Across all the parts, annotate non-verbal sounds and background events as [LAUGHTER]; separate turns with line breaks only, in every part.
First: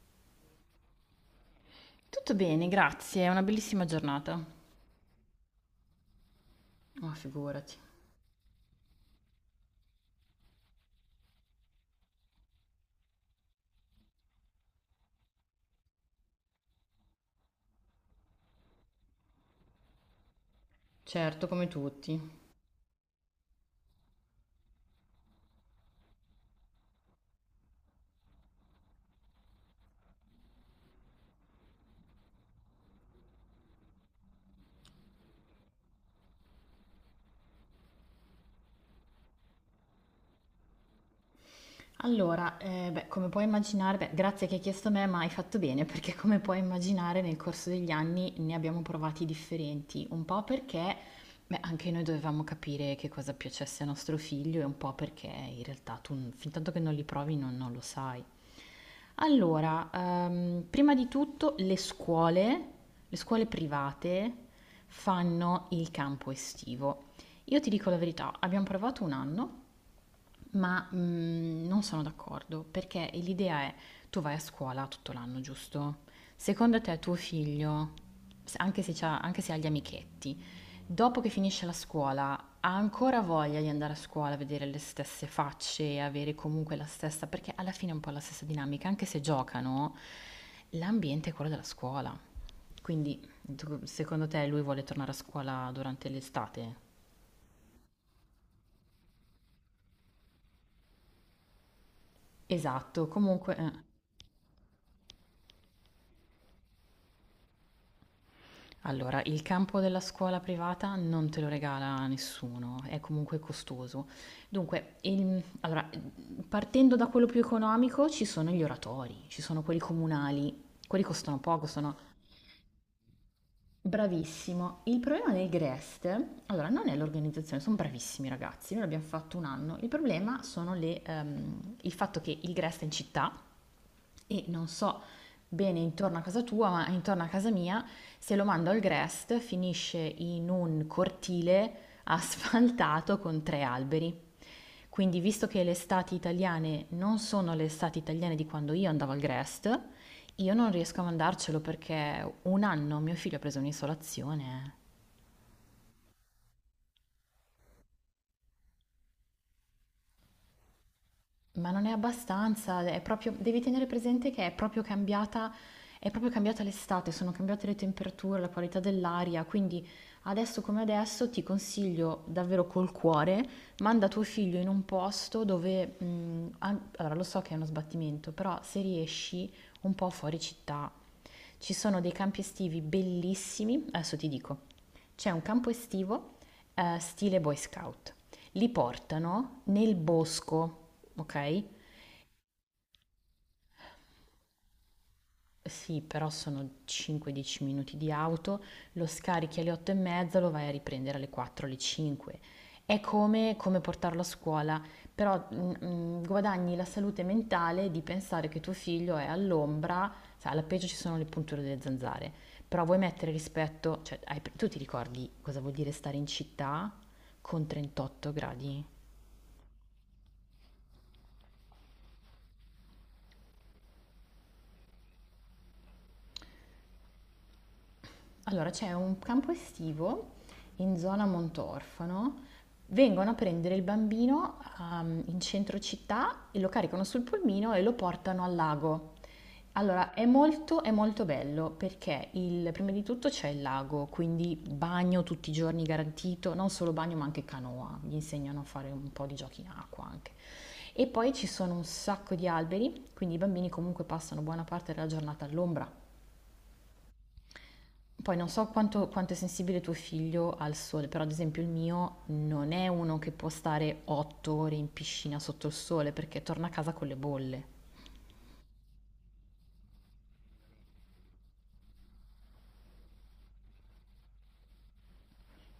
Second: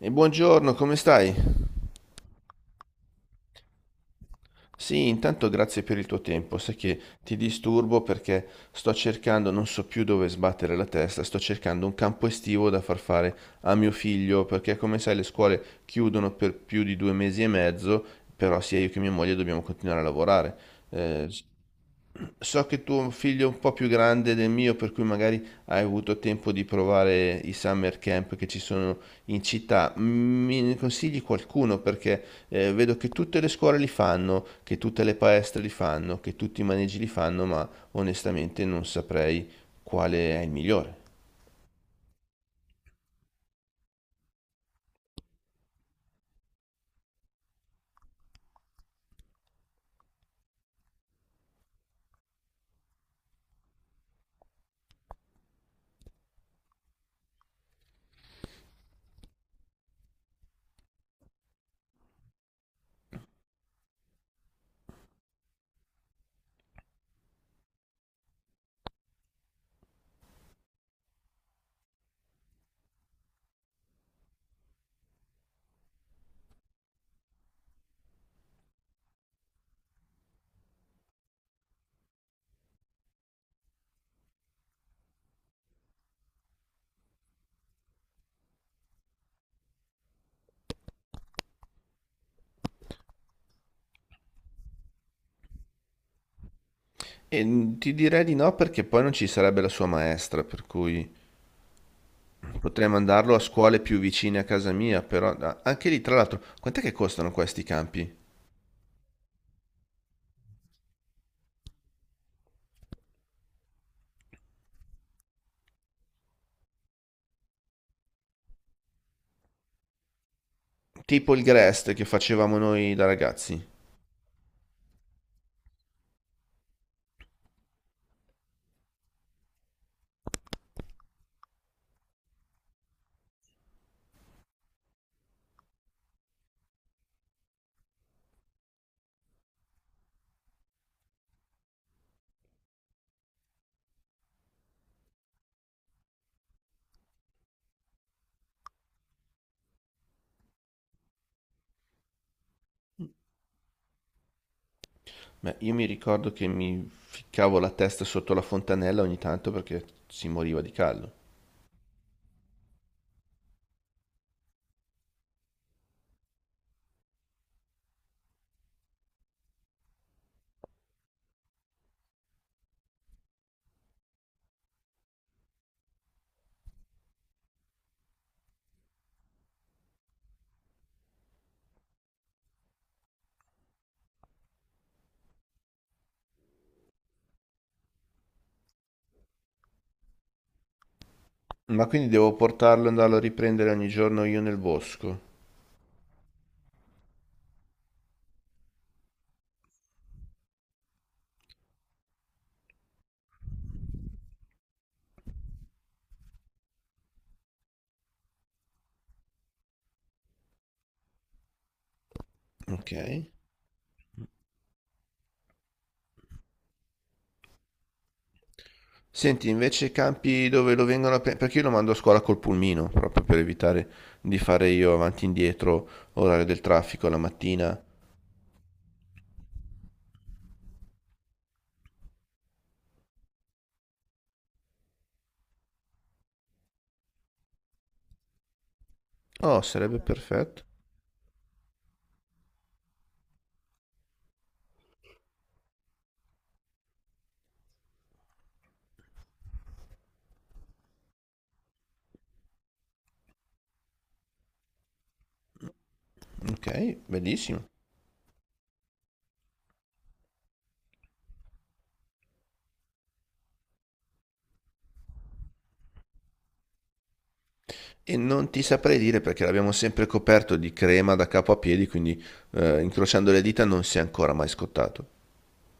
E buongiorno, come stai?
Tutto bene, grazie, è una bellissima giornata.
Sì, intanto grazie per il tuo tempo. Sai che
Ma
ti
figurati.
disturbo perché sto cercando, non so più dove sbattere la testa, sto cercando un campo estivo da far fare a mio figlio, perché come sai le scuole chiudono per più di 2 mesi e mezzo, però sia io che mia moglie dobbiamo continuare a lavorare. Eh, s-
Certo, come tutti.
so che tuo figlio è un po' più grande del mio, per cui magari hai avuto tempo di provare i summer camp che ci sono in città. Mi consigli qualcuno, perché vedo che tutte le scuole li fanno, che tutte le palestre li fanno, che tutti i maneggi li fanno, ma onestamente non saprei quale è il migliore.
Allora, beh, come puoi immaginare beh, grazie che hai chiesto a me, ma hai fatto bene, [LAUGHS] perché come puoi immaginare nel corso degli anni ne abbiamo provati differenti, un po' perché, beh, anche noi dovevamo capire che cosa piacesse a nostro figlio e un po' perché in realtà fin tanto che non li provi non lo sai. Allora, prima di tutto le scuole private fanno il campo estivo. Io ti dico la verità, abbiamo provato un anno. Ma non sono d'accordo, perché l'idea è tu vai a scuola tutto l'anno, giusto? Secondo te tuo figlio, anche se, anche se ha gli amichetti, dopo che finisce la scuola ha ancora voglia di andare a scuola, vedere le stesse facce e avere comunque la stessa, perché alla fine è un po' la stessa dinamica, anche se giocano, l'ambiente è quello della scuola. Quindi, secondo te lui vuole tornare a scuola durante l'estate?
Ti direi di no, perché poi non ci sarebbe la sua maestra, per cui potrei
Esatto,
mandarlo a
comunque
scuole
eh.
più vicine a casa mia, però anche lì, tra l'altro, quant'è che costano questi campi?
Allora, il campo della scuola privata non te lo regala nessuno, è comunque costoso. Dunque, allora, partendo da quello più economico, ci sono gli oratori, ci sono quelli comunali, quelli
Tipo
costano
il
poco,
Grest
sono
che facevamo noi da ragazzi.
bravissimo. Il problema del Grest, allora, non è l'organizzazione, sono bravissimi i ragazzi, noi l'abbiamo fatto un anno. Il problema sono il fatto che il Grest è in città e non so bene intorno a casa tua, ma intorno a casa mia, se lo mando al Grest finisce in un cortile asfaltato con 3 alberi. Quindi, visto che le estati italiane non sono le estati italiane di quando io andavo al Grest, io non riesco a mandarcelo perché un anno mio figlio ha preso un'isolazione.
Beh, io mi ricordo che mi ficcavo la testa sotto la fontanella ogni tanto perché si moriva di caldo.
Ma non è abbastanza, è proprio, devi tenere presente che è proprio cambiata l'estate, sono cambiate le temperature, la qualità dell'aria, quindi adesso come adesso ti consiglio davvero col cuore, manda tuo figlio in un posto dove, allora lo so che è uno sbattimento, però se riesci un po' fuori città, ci sono dei campi estivi bellissimi, adesso ti dico, c'è un campo estivo stile Boy Scout. Li portano nel bosco, ok?
Ma quindi devo portarlo e andarlo a riprendere ogni giorno io nel bosco?
Sì, però sono 5-10 minuti di auto, lo scarichi alle 8 e mezza, lo vai a riprendere alle 4, alle 5. È come, come portarlo a scuola, però guadagni la salute mentale di pensare che tuo figlio è all'ombra, sai, alla peggio ci sono le punture delle zanzare, però
Ok.
vuoi mettere rispetto, cioè, tu ti ricordi cosa vuol dire stare in città con 38 gradi?
Senti, invece campi dove lo vengono a prendere, perché io lo mando a scuola col pulmino, proprio per evitare di fare io avanti e indietro, orario del traffico la mattina.
Allora, c'è un campo estivo in zona Montorfano. Vengono a prendere il bambino in centro città e lo caricano sul pulmino e lo portano al lago.
Oh, sarebbe
Allora,
perfetto.
è molto bello perché prima di tutto c'è il lago, quindi bagno tutti i giorni garantito, non solo bagno ma anche canoa, gli insegnano a fare un po' di giochi in acqua anche. E poi ci sono un sacco di alberi, quindi i bambini comunque passano buona parte della giornata all'ombra.
Ok, bellissimo.
Poi non so quanto, quanto è sensibile tuo figlio al sole, però ad esempio il mio non è uno che può stare 8 ore in piscina sotto il sole perché torna a casa con le bolle.
E non ti saprei dire perché l'abbiamo sempre coperto di crema da capo a piedi, quindi incrociando le dita non si è ancora mai scottato.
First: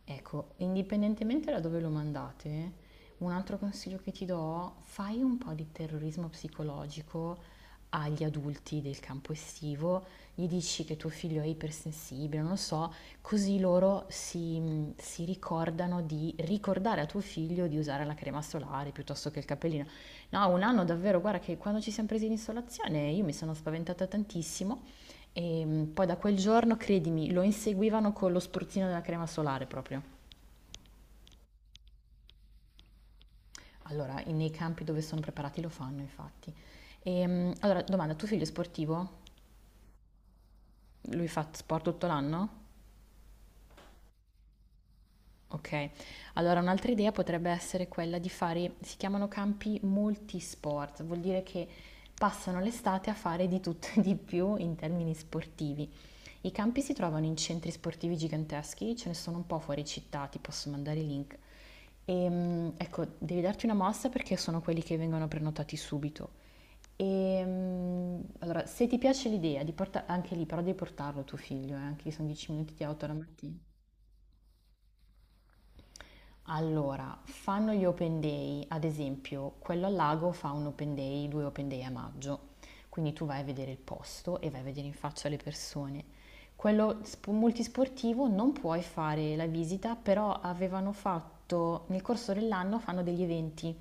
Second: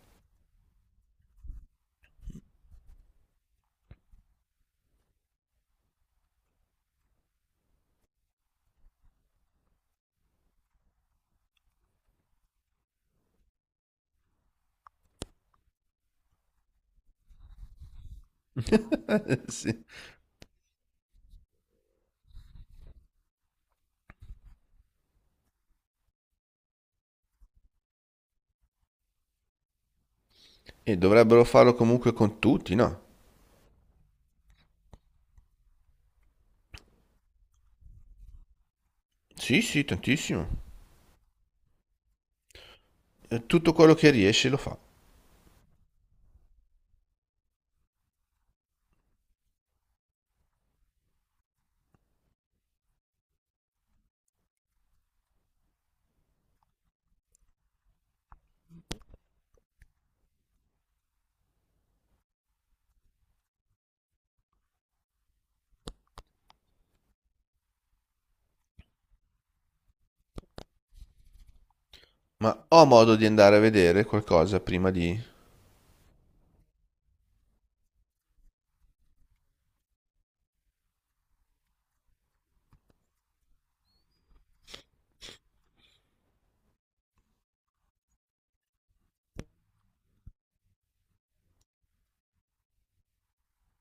Ecco, indipendentemente da dove lo mandate, un altro consiglio che ti do, fai un po' di terrorismo psicologico agli adulti del campo estivo, gli dici che tuo figlio è ipersensibile, non lo so, così loro si ricordano di ricordare a tuo figlio di usare la crema solare
[LAUGHS]
piuttosto che il
Sì.
cappellino. No, un anno davvero, guarda che quando ci siamo presi in isolazione io mi sono spaventata tantissimo e poi da quel giorno, credimi, lo inseguivano con lo spruzzino della crema solare proprio.
E dovrebbero farlo comunque con tutti, no?
Allora, nei campi dove sono preparati lo fanno, infatti. Allora, domanda, tuo figlio è sportivo?
Sì, sì, tantissimo.
Lui fa sport tutto l'anno?
Tutto quello che riesce lo fa.
Ok. Allora, un'altra idea potrebbe essere quella di fare, si chiamano campi multisport, vuol dire che passano l'estate a fare di tutto e di più in termini sportivi. I campi si trovano in centri sportivi giganteschi, ce ne sono un po' fuori città, ti posso mandare i link. Ecco, devi darti una mossa perché sono quelli che vengono prenotati subito. Allora, se ti piace l'idea di portare anche lì, però devi portarlo tuo figlio, anche lì sono 10
Ma
minuti
ho
di auto la
modo di andare
mattina.
a vedere qualcosa prima di...
Allora, fanno gli open day, ad esempio, quello al lago fa un open day, due open day a maggio, quindi tu vai a vedere il posto e vai a vedere in faccia le persone. Multisportivo non puoi fare la visita, però avevano fatto, nel corso dell'anno fanno degli eventi,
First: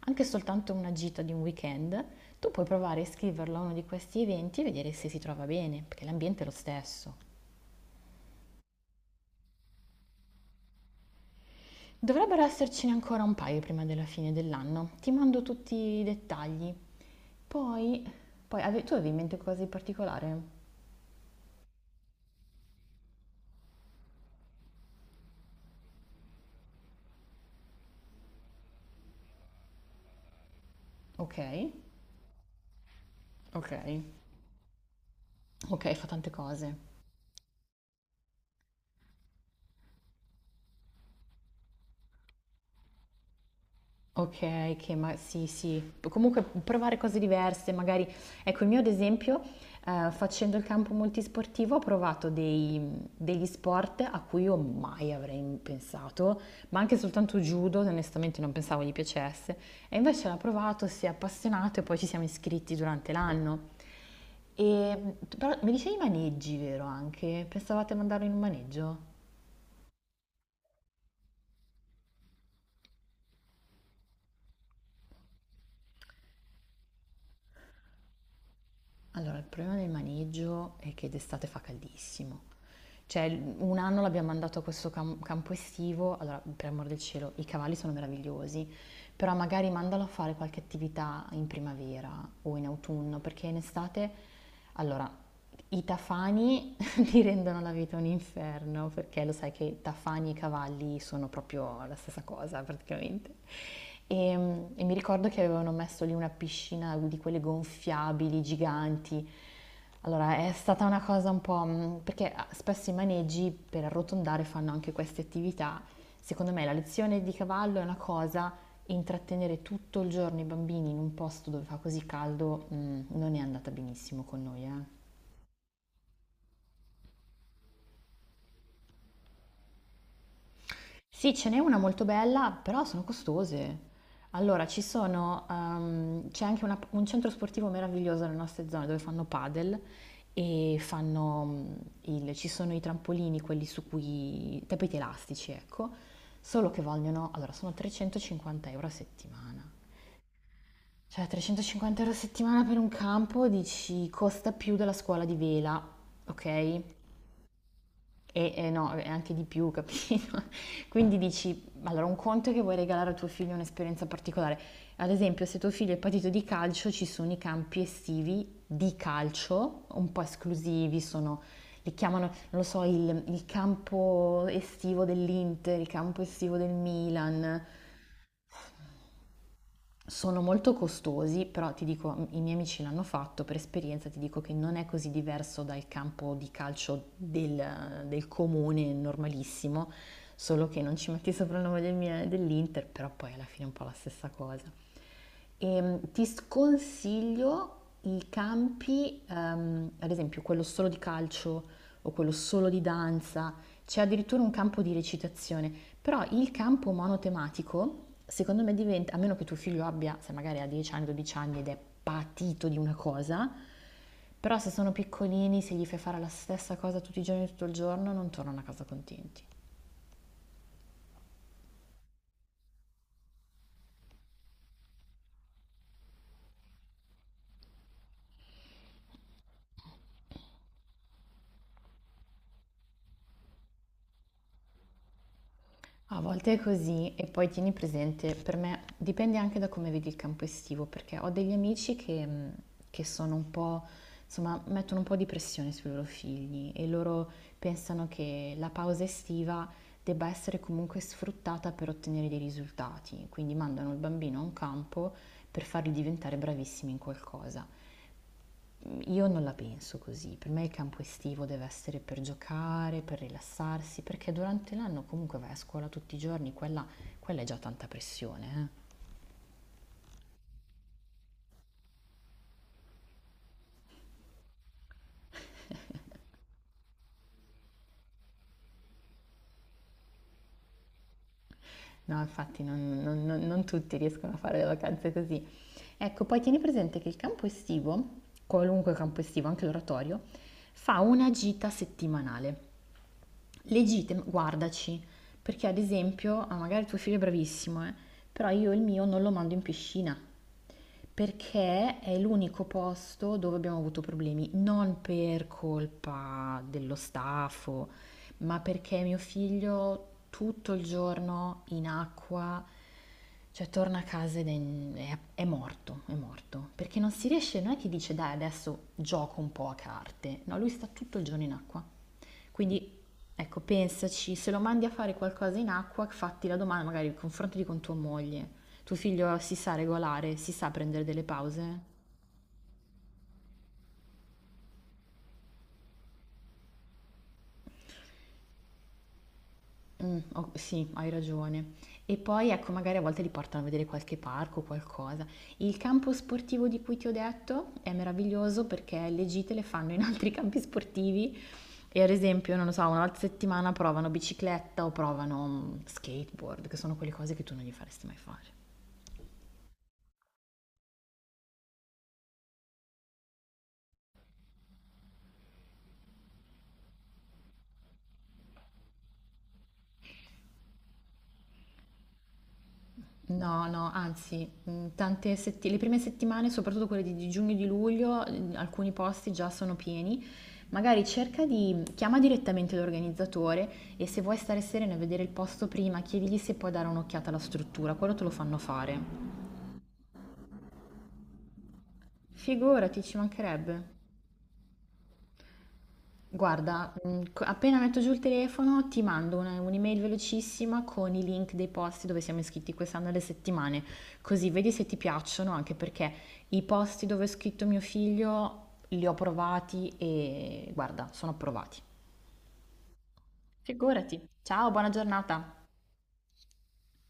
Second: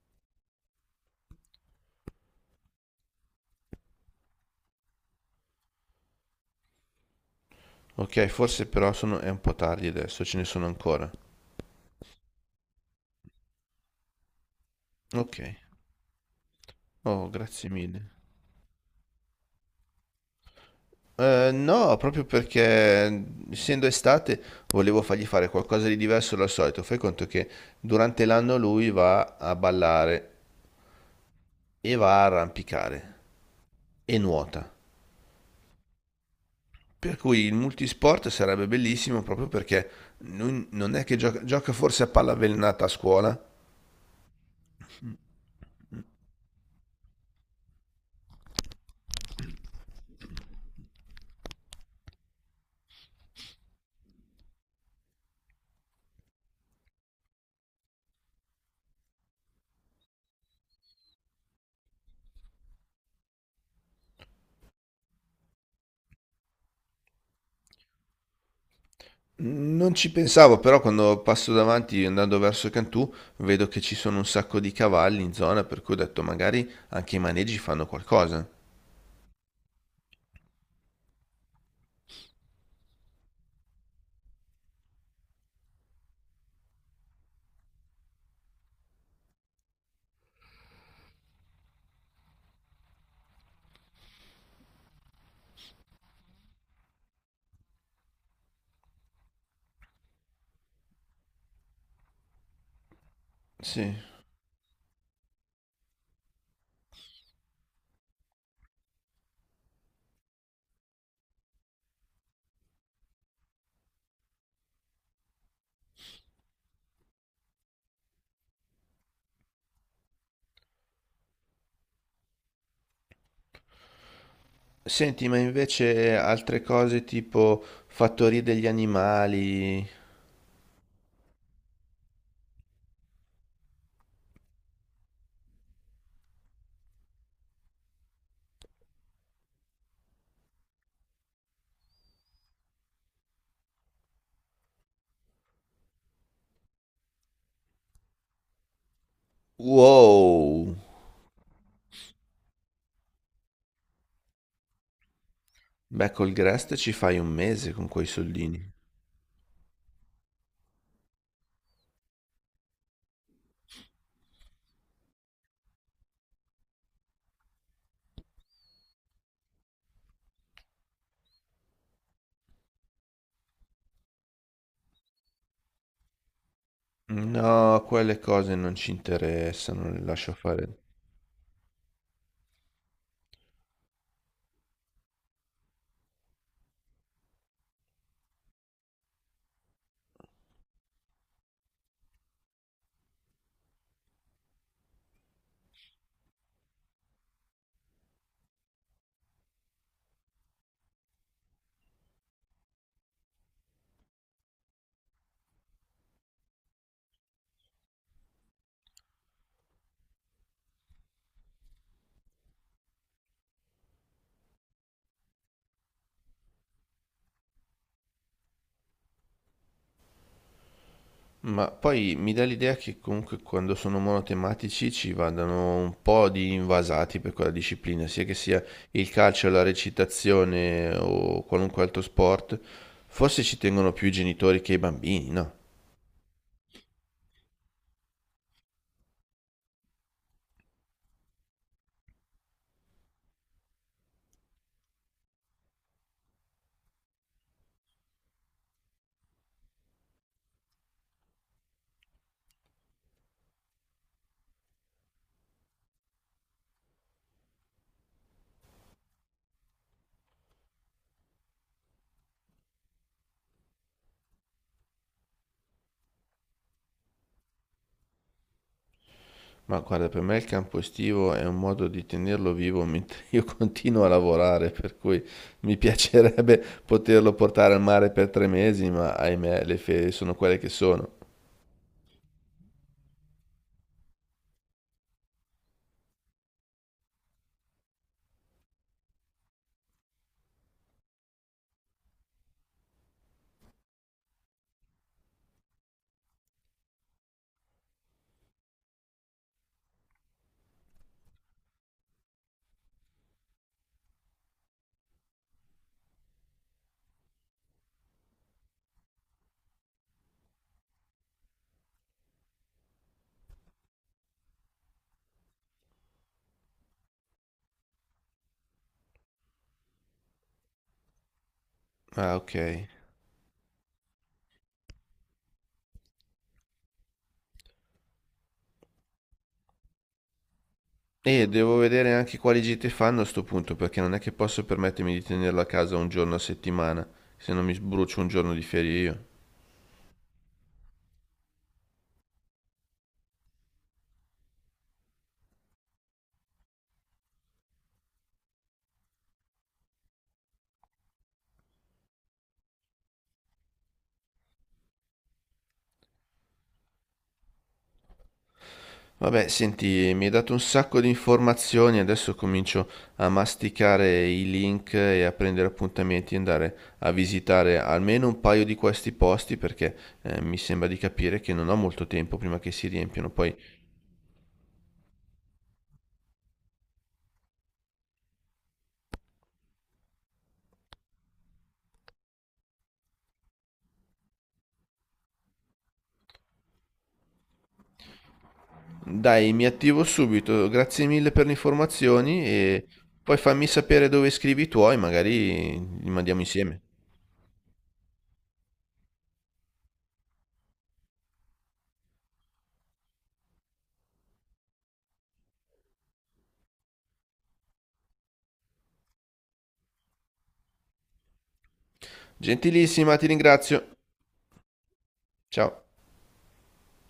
anche soltanto una gita di un weekend, tu puoi provare a iscriverlo a uno di questi eventi e vedere se si trova bene, perché l'ambiente è lo stesso.
Ok, forse però sono... è un po' tardi adesso, ce ne sono ancora?
Dovrebbero essercene ancora un paio prima della fine dell'anno. Ti
Ok.
mando tutti i dettagli.
Oh, grazie
Poi,
mille.
tu avevi in mente qualcosa di particolare?
No, proprio perché essendo estate volevo fargli fare qualcosa di diverso dal solito. Fai conto che durante l'anno lui va a ballare
Ok,
e va a arrampicare
ok,
e nuota.
ok, fa tante cose.
Per cui il multisport sarebbe bellissimo, proprio perché non è che gioca, gioca forse a palla avvelenata a scuola?
Ok, che ma sì, sì. Comunque provare cose diverse, magari. Ecco, il mio ad esempio, facendo il campo multisportivo, ho provato degli sport a cui io mai avrei pensato, ma anche soltanto judo, onestamente non pensavo gli piacesse. E invece l'ho provato, si è appassionato e poi ci siamo iscritti durante l'anno. E però mi dicevi maneggi, vero anche? Pensavate a mandarlo in un maneggio?
Non ci pensavo, però quando passo davanti andando verso Cantù vedo che ci sono un sacco di cavalli in zona, per cui ho detto magari anche i maneggi fanno qualcosa.
Allora, il problema del maneggio è che d'estate fa caldissimo. Cioè, un anno l'abbiamo mandato a questo campo estivo, allora, per amor del cielo, i cavalli sono meravigliosi, però magari mandalo a fare qualche attività in primavera o in autunno, perché in estate, allora, i tafani [LAUGHS] ti rendono la vita un inferno, perché lo sai che tafani e cavalli sono proprio la stessa cosa praticamente.
Sì.
E, e mi ricordo che avevano messo lì una piscina di quelle gonfiabili, giganti. Allora, è stata una cosa un po' perché spesso i maneggi per arrotondare fanno anche queste attività. Secondo me la lezione di cavallo è una cosa, intrattenere tutto il giorno i bambini in un posto dove fa così caldo, non è andata benissimo con noi, eh.
Senti, ma invece altre cose tipo fattorie degli animali?
Sì, ce n'è una molto bella, però sono costose. Allora, c'è anche un centro sportivo meraviglioso nelle nostre zone dove fanno padel e fanno ci sono i trampolini, quelli su cui, i tappeti elastici, ecco, solo che vogliono, allora, sono 350 euro a settimana.
Wow!
Cioè, 350 euro a settimana per un campo, dici, costa più della scuola di vela,
Beh, col Grest
ok?
ci fai un mese con quei
E
soldini.
no, è anche di più, capito? [LAUGHS] Quindi dici, allora un conto è che vuoi regalare a tuo figlio un'esperienza particolare. Ad esempio, se tuo figlio è patito di calcio, ci sono i campi estivi di calcio, un po' esclusivi, sono, li chiamano, non lo so, il campo estivo dell'Inter, il campo estivo del Milan,
No, quelle cose non ci interessano, le lascio
sono molto
fare.
costosi, però ti dico, i miei amici l'hanno fatto, per esperienza ti dico che non è così diverso dal campo di calcio del comune normalissimo, solo che non ci metti sopra il nome dell'Inter, però poi alla fine è un po' la stessa cosa. Ti sconsiglio ad esempio quello solo di calcio o quello solo di danza, c'è addirittura un campo di recitazione, però il campo monotematico, secondo me diventa, a meno che tuo figlio abbia, se magari ha 10 anni, 12 anni ed è patito di una cosa, però se sono piccolini, se gli fai fare la stessa cosa tutti i giorni, tutto il giorno, non tornano a casa contenti.
Ma poi mi dà l'idea che comunque quando sono monotematici ci vadano un po' di invasati per quella disciplina, sia che sia il calcio, la recitazione o qualunque altro sport. Forse ci tengono più i genitori che i bambini, no?
A volte è così e poi tieni presente, per me dipende anche da come vedi il campo estivo, perché ho degli amici che sono un po', insomma, mettono un po' di pressione sui loro figli e loro pensano che la pausa estiva debba essere comunque sfruttata per ottenere dei risultati, quindi mandano il bambino a un campo per farli diventare bravissimi in qualcosa. Io non la penso così, per me il campo estivo deve essere per giocare, per rilassarsi, perché durante l'anno comunque vai a scuola tutti i giorni, quella è già tanta pressione, eh.
Ma guarda, per me il campo estivo è un modo di tenerlo vivo mentre io [LAUGHS] continuo a lavorare, per cui mi piacerebbe poterlo portare al mare per 3 mesi, ma ahimè, le ferie sono quelle che sono.
No, infatti non tutti riescono a fare le vacanze così. Ecco, poi tieni presente che il campo estivo, qualunque campo estivo, anche l'oratorio, fa una gita settimanale. Legittima, guardaci, perché ad esempio, ah, magari tuo figlio è bravissimo, però io il mio non lo mando in piscina, perché è l'unico posto dove abbiamo avuto problemi, non per colpa dello staff, ma perché mio figlio tutto il giorno in acqua cioè torna a casa ed è morto, è morto. Perché non si riesce, non è che dice dai adesso gioco un po' a carte. No, lui sta tutto il giorno in acqua.
Ah, ok.
Quindi ecco, pensaci, se lo mandi a fare qualcosa in acqua, fatti la domanda, magari confrontati con tua moglie. Tuo figlio si sa regolare, si sa prendere delle
E devo
pause?
vedere anche quali gite fanno a sto punto, perché non è che posso permettermi di tenerlo a casa un giorno a settimana, se non mi sbrucio un giorno di ferie io.
O sì, hai ragione. E poi, ecco, magari a volte li portano a vedere qualche parco o qualcosa. Il campo sportivo di cui ti ho detto è meraviglioso perché le gite le fanno in altri [LAUGHS] campi sportivi e ad esempio, non lo so, una volta a settimana provano bicicletta o provano, skateboard, che sono quelle cose che tu non gli faresti mai fare.
Vabbè, senti, mi hai dato un sacco di informazioni, adesso comincio a masticare i link e a prendere appuntamenti e andare a visitare almeno un paio di questi posti, perché mi sembra di capire che non ho molto tempo prima che si riempiano, poi
No, no, anzi, le prime settimane, soprattutto quelle di giugno e di luglio, alcuni posti già sono pieni. Magari cerca di chiama direttamente l'organizzatore e se vuoi stare serena e vedere il posto prima, chiedigli se puoi dare un'occhiata alla struttura, quello te lo fanno fare.
dai, mi attivo subito. Grazie mille per le informazioni, e
Figurati, ci
poi fammi
mancherebbe.
sapere dove scrivi i tuoi, magari li mandiamo insieme.
Guarda, appena metto giù il telefono ti mando un'email velocissima con i link dei posti dove siamo iscritti quest'anno alle settimane, così vedi se ti piacciono, anche perché i posti dove è scritto mio figlio li ho provati e guarda, sono approvati.
Gentilissima, ti ringrazio.
Figurati. Ciao, buona giornata.
Ciao.